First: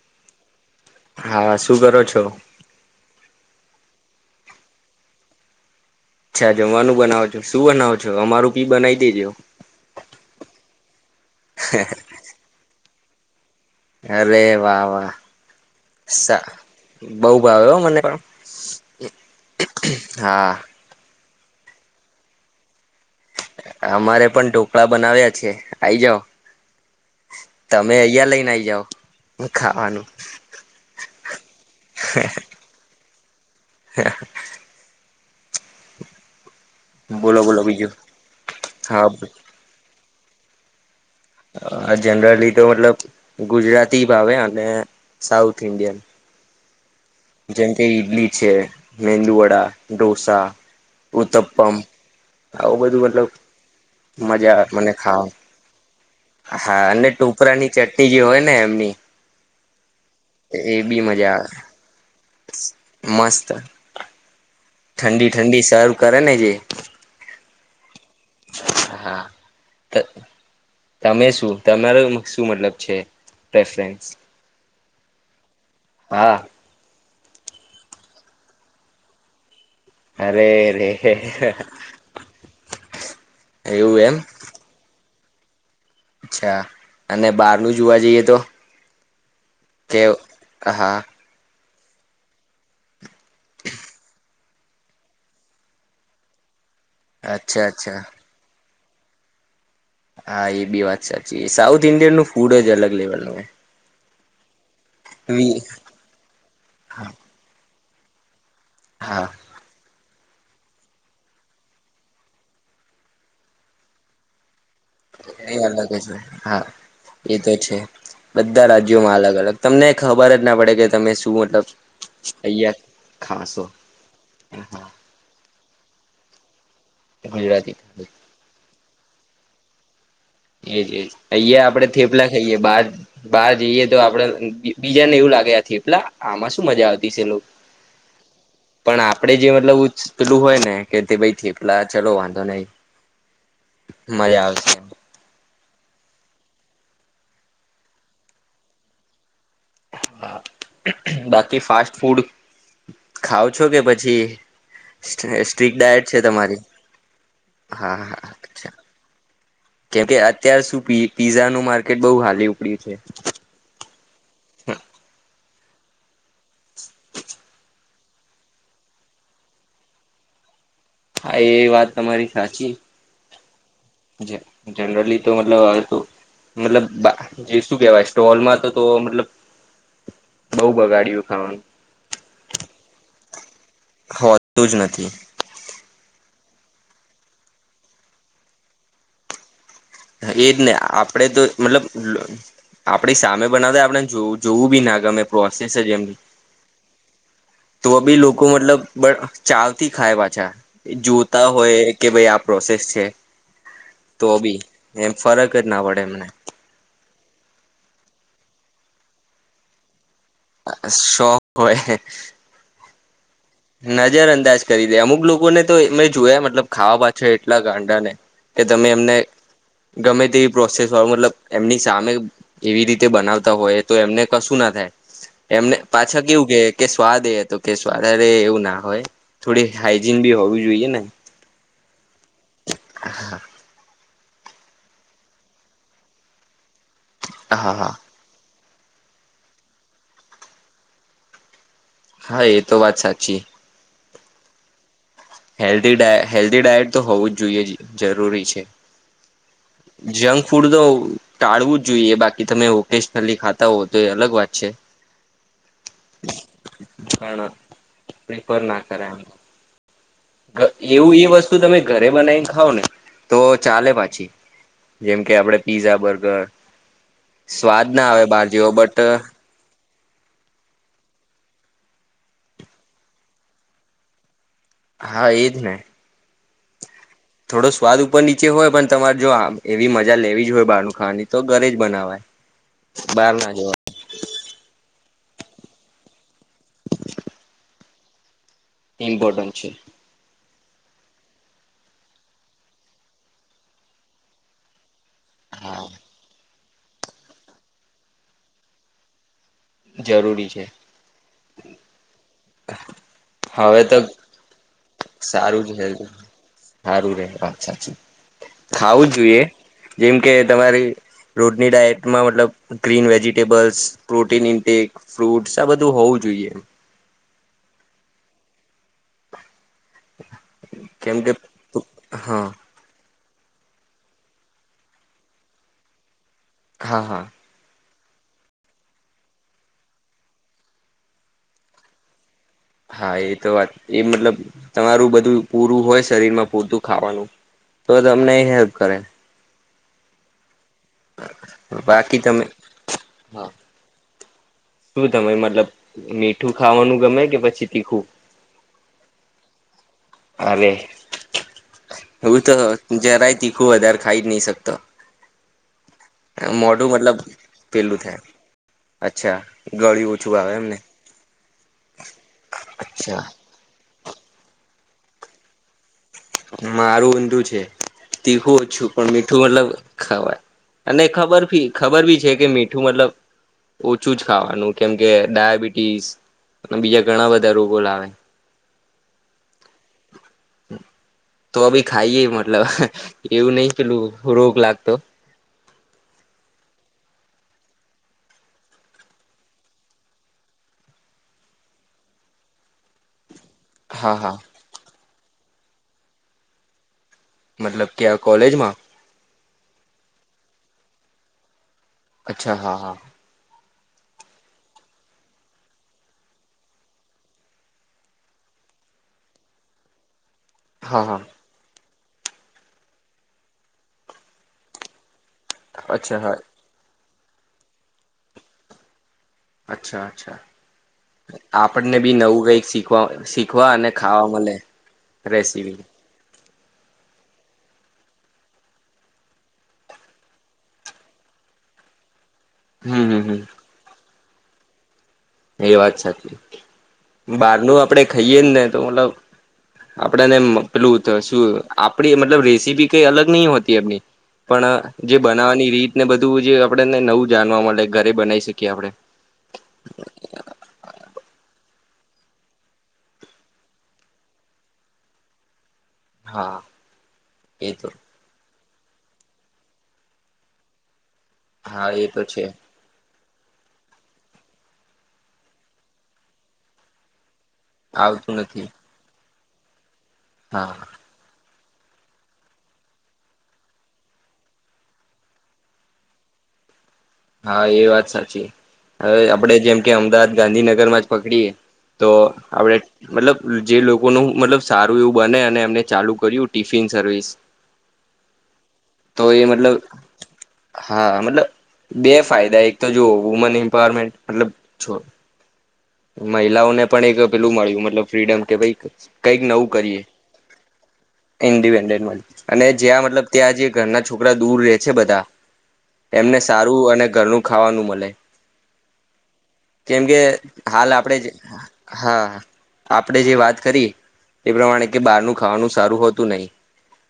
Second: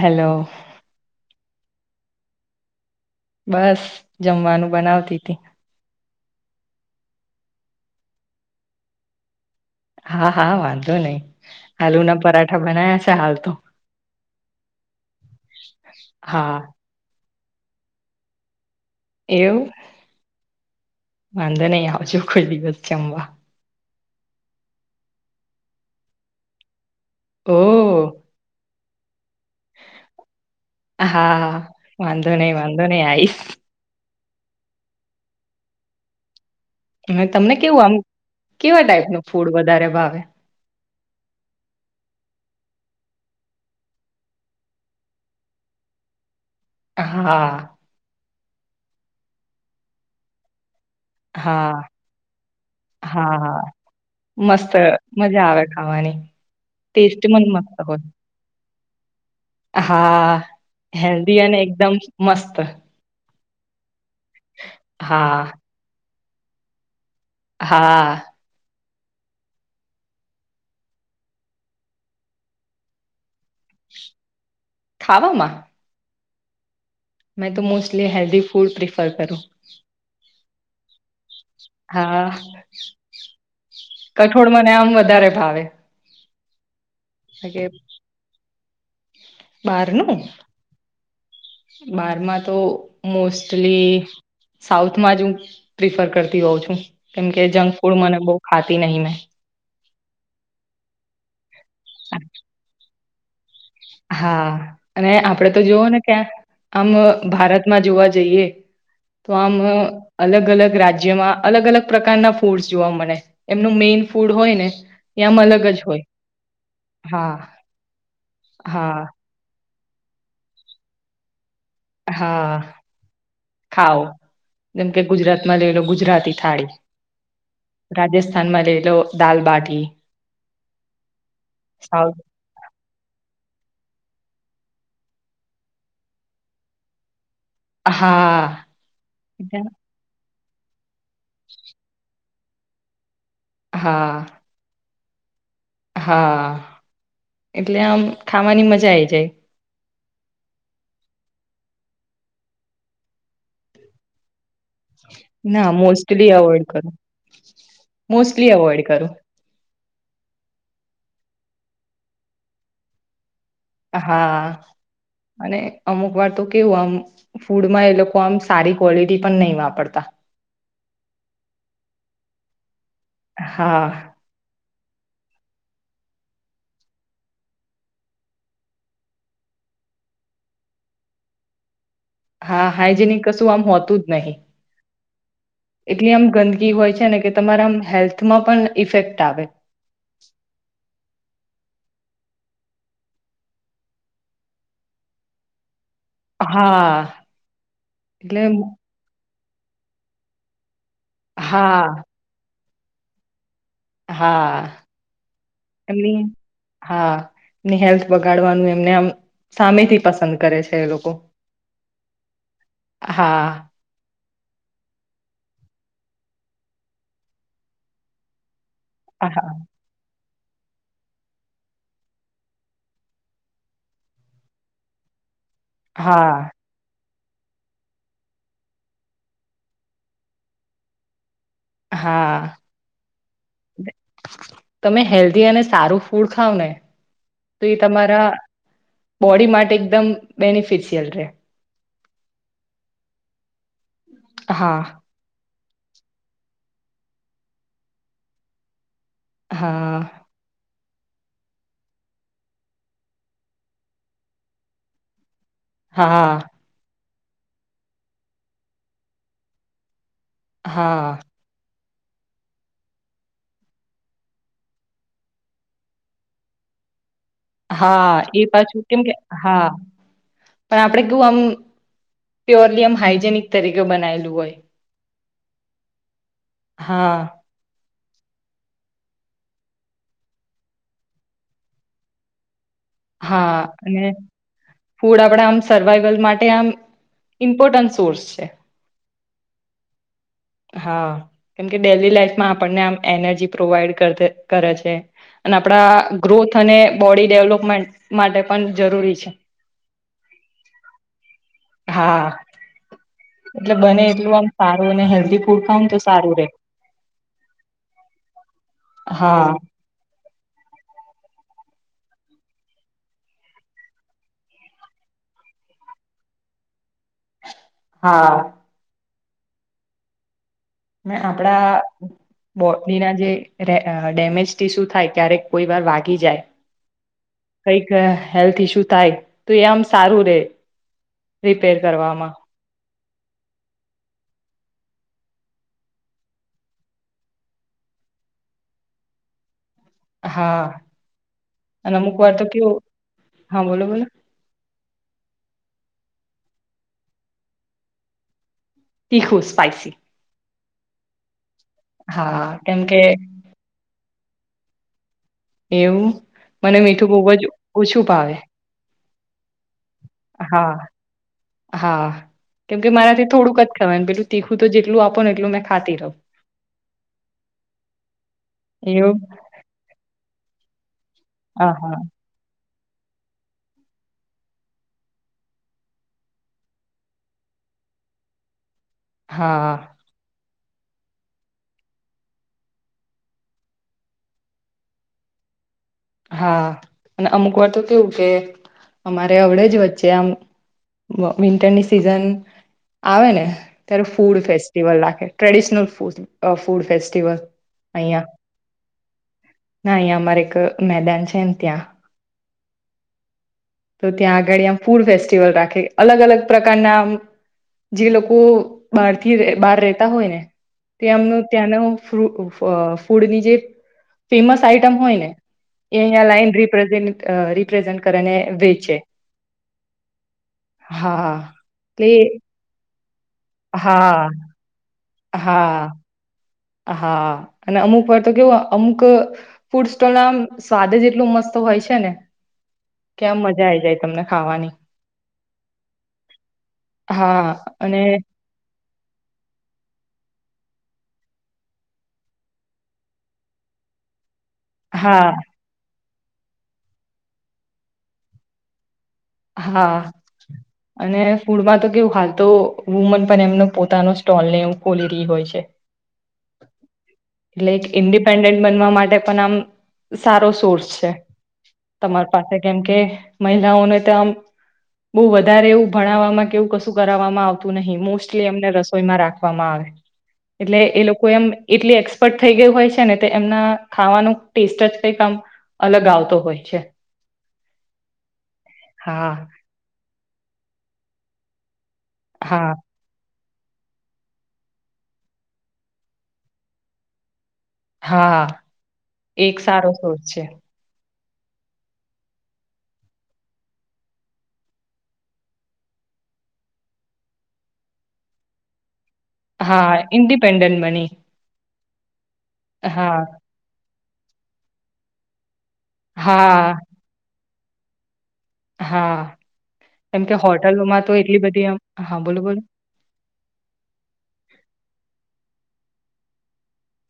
Hello હા શું કરો છો? બસ જમવાનું બનાવતી તી. અચ્છા જમવાનું બનાવો છો, શું બનાવો છો અમારું બી બનાવી દેજો. હા હા વાંધો નહી, આલુ ના પરાઠા બનાયા છે હાલ તો. અરે વાહ વાહ સા હા બહ ભાવે હો મને પણ, એવું હા. વાંધો નહી આવજો કોઈ દિવસ જમવા. અમારે પણ ઢોકળા બનાવ્યા છે આઈ જાવ. તમે ઓહ અહિયા લઈ ન આઈ જાઓ. ખાવાનું હા વાંધો નહી વાંધો નહી આઈશ. [inaudible] અને બોલો તમને બોલો કેવું બીજું આમ કેવા હા ટાઈપનું ફૂડ વધારે ભાવે. અ જનરલી તો મતલબ ગુજરાતી ભાવે અને સાઉથ ઇન્ડિયન જેમ હા કે ઈડલી છે, મેંદુવડા, ઢોસા હા ઉત્તપમ આવું બધું મતલબ હા મજા મસ્ત મને ખાવ મજા આવે ખાવાની હા, અને ટેસ્ટ મન ટોપરાની મસ્ત ચટણી જે હોય ને એમની હા, એ બી મજા હેલ્ધી અને એકદમ મસ્ત. ચ ઠંડી હા ઠંડી સર્વ કરે ને જે હા. હા આ. તો તમે શું? તમારો મ શું મતલબ છે, પ્રેફરન્સ? ખાવામાં? હા. મેં તો મોસ્ટલી હેલ્ધી ફૂડ પ્રિફર કરું. અરે રે હે હ હ. હા કઠોળ મને આમ વધારે ભાવે. અચ્છા અને કારણ બાર કે નું જુવા જઈએ તો? કેવ અહા બારમાં તો, મોસ્ટલી સાઉથમાં જ હું, પ્રિફર કરતી હોઉં છું. એમકે, અચ્છા જંક ફૂડ અચ્છા મને બોવ ખાતી નહિ મેં. હા, એ બી વાત સાચી. સાઉથ ઇન્ડિયન નું ફૂડ જ અલગ લેવલનું હોય. હા, અને આપડે તો જોવો ને ક્યાં? આમ અહ ભારતમાં જોવા જઈએ હા તો આમ અલગ અલગ રાજ્યમાં અલગ અલગ પ્રકારનાં ફૂડ્સ જોવા મળે. એમનું મેઈન ફૂડ હોય ને આમ એ જ અલગ અજ હોય રહે હા, હા એ તો છે. બધાં હા રાજ્યોમાં અલગ અલગ તમને ખબર જ ના પડે કે તમે શું મટલબ હા, ખાવ. એમ કે ગુજરાત માં લઈ લો ગુજરાતી થાળી, ગુજરાતી રાજસ્થાન માં લઈ લો દાલબાટી. એજ એજ અહીંયા આપડે સાઉથ થેપલા ખઈએ, બાર બાર જઈએ તો આપડે અહ ગી બીજા ને એવું લાગે આ થેપલાં? આમાં શું મજા આવતી સે લોક હા પણ, આપડે જે એટલે મતલબ ઉત્સ પેલું હોય ને કે તે ભઈ થેપલાં, ચલો વાંધો નહી. હા મજા આવશે એમ. હા, એટલે આમ, ખાવાની મજા આઈ જાય. હા, બાકી ફાસ્ટ ફૂડ ખાવ છો કે પછી ના, સ્ટ્રીક ડાયટ છે મોસ્ટલી તમારી એવોઈડ કરુ. મોસ્ટલી અવોઈડ કરુ. કેમ કે અત્યાર શું પી પીઝા નું માર્કેટ બોવ હાલી ઉપડ્યું છે. હા, અને અમુક વાર તો કેવું આમ ફૂડમાં એ લોક કોમ સારી કોલીટી પણ નઈ વાપરતાં. હા, એ વાત તમારી સાચી હા જે જનરલી તો મતલબ અ તો મતલબ બા જે શું કેવાય સ્ટોલમાં તો તો મતલબ બોઉ બગાડ્યું ખાવાનું તો આમ હોતું જ નહીં, હોતું જ નથી એટલી આમ ગંદ ઈ હોય છે ને કે તમારા મ હેલ્થમાં પણ ઈફેક્ટ આવે. હા, એજ ને આપડે તો મતલબ, લ આપડી સામે બનાવે આપણે જો જોવું બી ના ગમે પ્રોસેજ અ હા તો બી લોકો એટલે મતલબ બ ચાવથી ખાય પાછાં, ઈ જોતાં હોય હા કે ભઈ આપ પ્રોસેસ છે તો બી, હા એમ ફરક જ ના પડે એમને. ને હેલ્થ બગાળવાનું એમને આમ સામેથી પસંદ કરે છે એ લોકો. શોખ હોય હા. જ્યારે અંદાજ કરી દે અમુક લોકોને તો એ મેં જોયા મતલબ ખાવા પાછળ એટલાં ગાંડા ને કે તમે એમને હા ગમે જ તે પ્રોસેસ વાળ મટલબ, એમની સામે એવી રીતે બનાવતાં હોય તો એમને કશું ના થાય. એમને પાછાં કેવું હા કે કે સ્વાદ એ હતો કે સ્વાદજ અરે એવું ના હોય થોડી હાઈજીન બી હોવીું જોઈએ ને હા તમે હેલ્ધી અને સારું ફૂડ ખાવ ને તો હા એ હા તમારા બોડી માટે એકદમ બેનિફિશિયલ રહે હા એ તો વાત સાચી. હા હેલ્ધ ડ હેલ્ધી ડાયટ તો હોવું જ જોઈએ જરૂરી છે હા જંક ફૂડ તો ટાળવું જ જોઈએ બાકી તમે ઓકેશનલી ખાતા હોવ તો એ અલગ વાત છે હા પણ પ્રિફર ના કરાય આનું ક એવું હા એ વસ્તુ તમે ઘરે બનાવીને ખાવ ને તો ચાલે પાછી જેમ કે આપડે પીઝા બર્ગર સ્વાદ ના હા આવે એ બહાર જેવો પાછું બટ કેમ કે હા પણ આપડે કેવું આમ પ્યોરલી આમ હાઈજેનિક તરીકે બનાયલું હોય હા એજ ને. હા થોડો સ્વાદ ઉપર નીચે હોય પણ તમારે જો આ એવી મજા લેવી જ હોય બહાર નું ખાવાની તો ઘરે જ બનાવાય બહાર ના હા જવાય અને ફૂડ આપડા આમ સર્વાઈવલ માટે આમ ઇમ્પોર્ટન્ટ સોર્સ છે ઈમ્પોટન્ટ છે. હા કેમકે ડેલી લાઈફમાં આપણને આમ એનર્જી પ્રોવાઈડ કરે છે અને આપડા હા ગ્રોથ અને બોડી ડેવલોપમેન્ટ માટે પણ જરૂરી છે જરૂરી છે હા એટલે હવે તો બને એટલું આમ સારું અને [unintelligible] હેલ્ઘી ખાવું જ જોઈએ. હા જેમ કે તમારી રોજની ડાયટમાં મતલબ green vegetables, protein intake, fruits આ બધું હોવું જ જોઈએ. હા. [inaudible] મે કેમ કે આપડા હા બોડી ના જે રે ડેમેજ થી શું થાય ક્યારેક કોઈ વાર વાગી જાય હા, હા. કંઈક હેલ્થ ઇસ્યુ થાય, તો એ આમ સારું રહે, રિપેર કરવામાં. હા એ તો વાત, એ મતલબ તમારું બધું પૂરું હોય શરીર માં પૂરતું ખાવાનું તો તમને એ હેલ્પ કરે. હા. અને અમુક બાકી વાર તો તમે કેવું, હા બોલો-બોલો. શું તમે મતલબ મીઠું ખાવાનું ગમે કે પછી તીખું? તીખું સ્પાઈસી. અરે, હું હા તો કેમ કે જરાય તીખું વધારે ખાઈ જ નહીં શકતો. એવું મને મોઢું મીઠું મતલબ બહુ જ પહેલું ઓછું થાય, ભાવે અચ્છા. ગળ્યું ઓછું આવે હા, એમને હા. કેમકે અચ્છા મારાથી થોડુંક જ [unintelligible] પહેલું તીખું તો જેટલું આપો ને એટલું મે ખાતી રહું. મારું ઊંધું છે. તીખું ઓછું પણ એવું મીઠું મતલબ ખવાય. અને ખબર હા ભી હા ખબર બી છે કે મીઠું મતલબ ઓછું જ ખાવાનું, કેમ કે ડાયાબિટીસ અને બીજા ઘણા બધા રોગો લાવે. હા. [inaudible] તો ભી ખાઈએે મતલબ એવું નહ પેલું રોગ લાગતો. હા અને અમુક વાર તો કેવું કે અમારે અડે જ વચ્ચે આમ વિન્ટરની સિઝન આવે ને. ત્યારે હા હા ફૂડ ફેસ્ટિવલ રાખે ટ્રેડિશનલ ફ ફૂડ ફ મતલબ કે આ કોલેજમાં? ના અહીં અમારે એક મેદાન છે ને ત્યાં. અચ્છા હા હા. તો ત્યાં આગળ આમ ફૂડ ફેસ્ટિવલ રાખે અલગ અલગ પ્રકારનામ જે લોકો બહાર થી બહાર રેતા હોય ને. તે હા હા આમનું ત્યાંનો ફ ફૂડની જે ફેમસ આઈટમ હોય ને. એ અચ્છા અહંયા હા લાઈન રિપ્રેઝ રિપ્રેઝેન્ટ કરને વેચે. અચ્છા અચ્છા હા આપણને એટલે બી નવું કઈક શીખવા શીખવા અને ખાવા હા મળે રેસીપી. હા હા અને અમુક, વાર તો કેવું અમુક ફૂડ સ્ટોલ ના સ્વાદ જ એટલોું મસ્ત તો હોય છે, ને હમ હમ કેમ હમ મજા આઈ જાય તમને ખાવાની. એ વાત સાચી, હા બહારનું આપડે અને ખાઈએ ને તો મતલબ આપડને પેલું શું આપડી મતલબ રેસીપી કઈ અલગ નહ હોતી એમની. પણ જે હા બનાવવાની રીતને બધું જે આપણેને નવું જાણવા મળે ઘરે બનાવી શકીએ આપણે. હા. [inaudible] અને ફૂડમાં તો કેવું હાલ તો વુમન પણ એમનો પોતાનો સ્ટોલ ને એવ ખોલી રહી હોય છે. હા એટલે એ એક તો ઇન્ડિપેન્ડન્ટ બનવા માટે પણ આમ, સારો સોર્સ છે હા એ તો તમાર છે પાસે કેમકે. મહિલાઓને તો આમ, બહુ વધારે એવું ભણાવવામાં કે એવું કશું કરાવવામાં આવ ન આવતું મોલી નથી એમને રસોઈમાં રાખવામાં આવે, હા એટલે એ લોકો એમ એટલી એક્સપર્ટ થઈ ગયું હોય છે ને એમના ખાવાનું ટેસ્ટ જ કઈક આમ અલગ આવતો હોય છે. હા એ વાત સાચી, હવે હા આપડે જેમ કે અમદાવાદ ગાંધીનગર માં જ પકડીએ. તો હા આપડે મતલબ જે લોકોનું મતલબ સારું એવું બને અને એમને ચાલુ કર્યું ટિફિન સર્વિસ. હા તો એ એક મતલબ સારો સોર્સ છે હા. મતલબ બે ફાયદા એક તો જોઓ વુમન એમ્પાવરમેન્ટ મતલબ છો મહિલાઓને પણ એક પેલું મળ્યું મતલબ ફ્રીડમ કે ભઈ કંઈક નવું કરીએ, હા ઇન્ડિપેન્ડન્ટ બની ઇન્ડિપેન્ડ. મ અને જ્યાં હા મતલબ ત્યાં જે ઘરના છોકરા દૂર રે છે બધા એમને હા સારું અને ઘરનું ખાવાનું મલે. હા. એમ કે હોટ હાલ આપડે જે હા આપડે જે વાત કરી એ પ્રમાણે કે બહારનું ખાવાનું બહુ સારું હોતું નહીં.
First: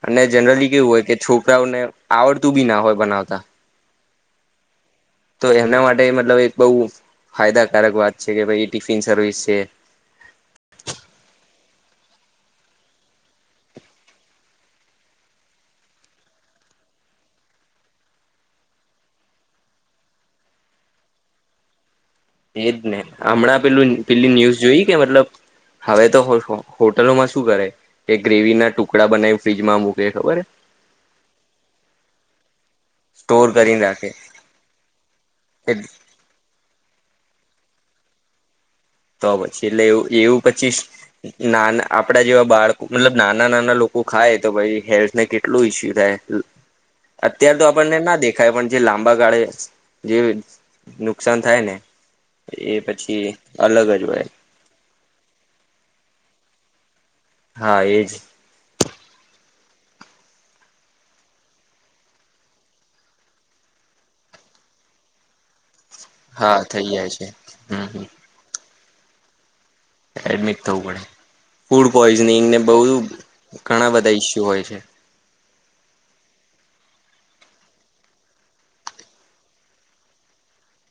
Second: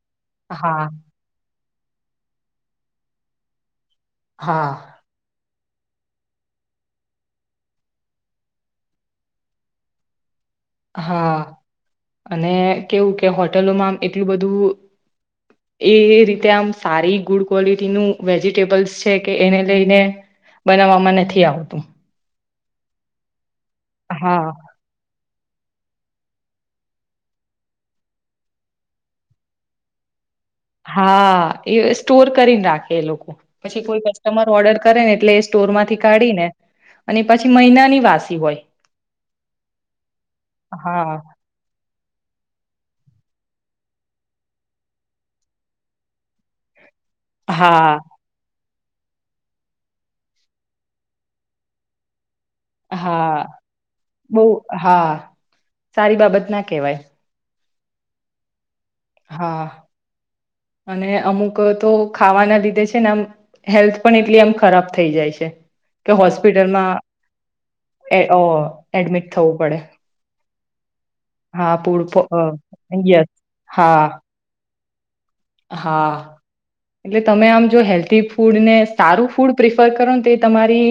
અને જેનેરલી હા કેવું હોય કે છો કરાઓને આવડતું બી ના હોય બનાવતા. હા. તો એમના માટે મતલબ એક બહુ ફાયદાકારક વાત છે કે ભાઈ ટીફિન સર્વિસ છે. હા, અને કેવું કે હોટેલોમાં આમ એટલું બધું એ રીતે આમ સારી ગુડ ક્વોલિટીનું વેજીિટેબલ્સ છે કે એને લઈને બનાવામાં નથી આવતું. એજ ને હમણાં પેલું પેલી હા. ન્યુઝ જોઈ કે મતલબ હવે તો હોશ હો હોટલોમાં શું કરે કે ગ્રેવી ના ટુકડા બનાવી ફ્રીજમાં મૂકે ખબર એ? હા, એ સ્ટોર કરીને રાખે એ લોકો સ્ટોર કરીને પછી કોઈ રાખે કસ્ટમર ઓર્ડર કરે ને એટલે એ સ્ટો ટોર માંથી કાઢી ને અને પછી મહિનાની વાસી હોય. તો પછી એટલે એવું એવું પછી હા. નાન આપ આપડા જેવા બાળકો મતલબ નાના નાના લોકો ખાય તો પછી હેલ્થને કેટલું ઈસ્યુ થાય. અત્યાર તો આપણને હા ના દેખાય પણ જે લાંબા ગાળે જે નુકસાન થાય ને એ પછી હા અલગ જ હોય. બહુ હા, સારી બાબત ના કેવાય. હા, એજ. હા. અને અમુક તો ખાવાના લીધે છે ને આમ હેલ્થ પણ એટલી આમ ખરાબ થઈ જાય છે કે હા થઈ હોસ્પિટલમાં જાય છે હમ હમ એ ઓ એડમિટ થવું પડે. એડમિટ થવું પડે. હા ફૂડ પૂર પોઈઝનિંગ ને બહુ યસ ઘણા હા બધા ઈસ્યુ હોય છે. હા. એટલે તમે આમ જો હેલ્ધી ફૂડને સારું ફૂડ પ્રિફર કરો ને તો તમારી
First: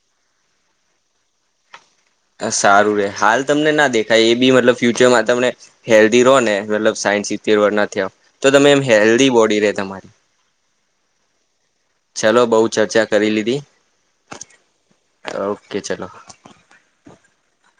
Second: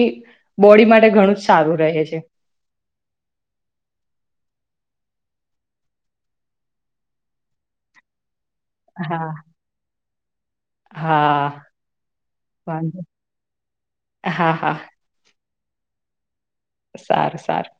બોડી માટે ઘણું જ સારું રહે છે. સારું રે હાલ તમને ના દેખાય એ બી મતલબ ફ્યુચરમાં તમે હેલ્ધી રહો ને મતલબ સાયન્સ સિતેર વર ના ત્યાં તો તમે એમ હા હેલ્ધી બોડી રે તમારી. હા. ચલો બઉુ વાંધો ચર્ચા કરી લીધી. હા હા ઓકે, ચલો. સારું સારું.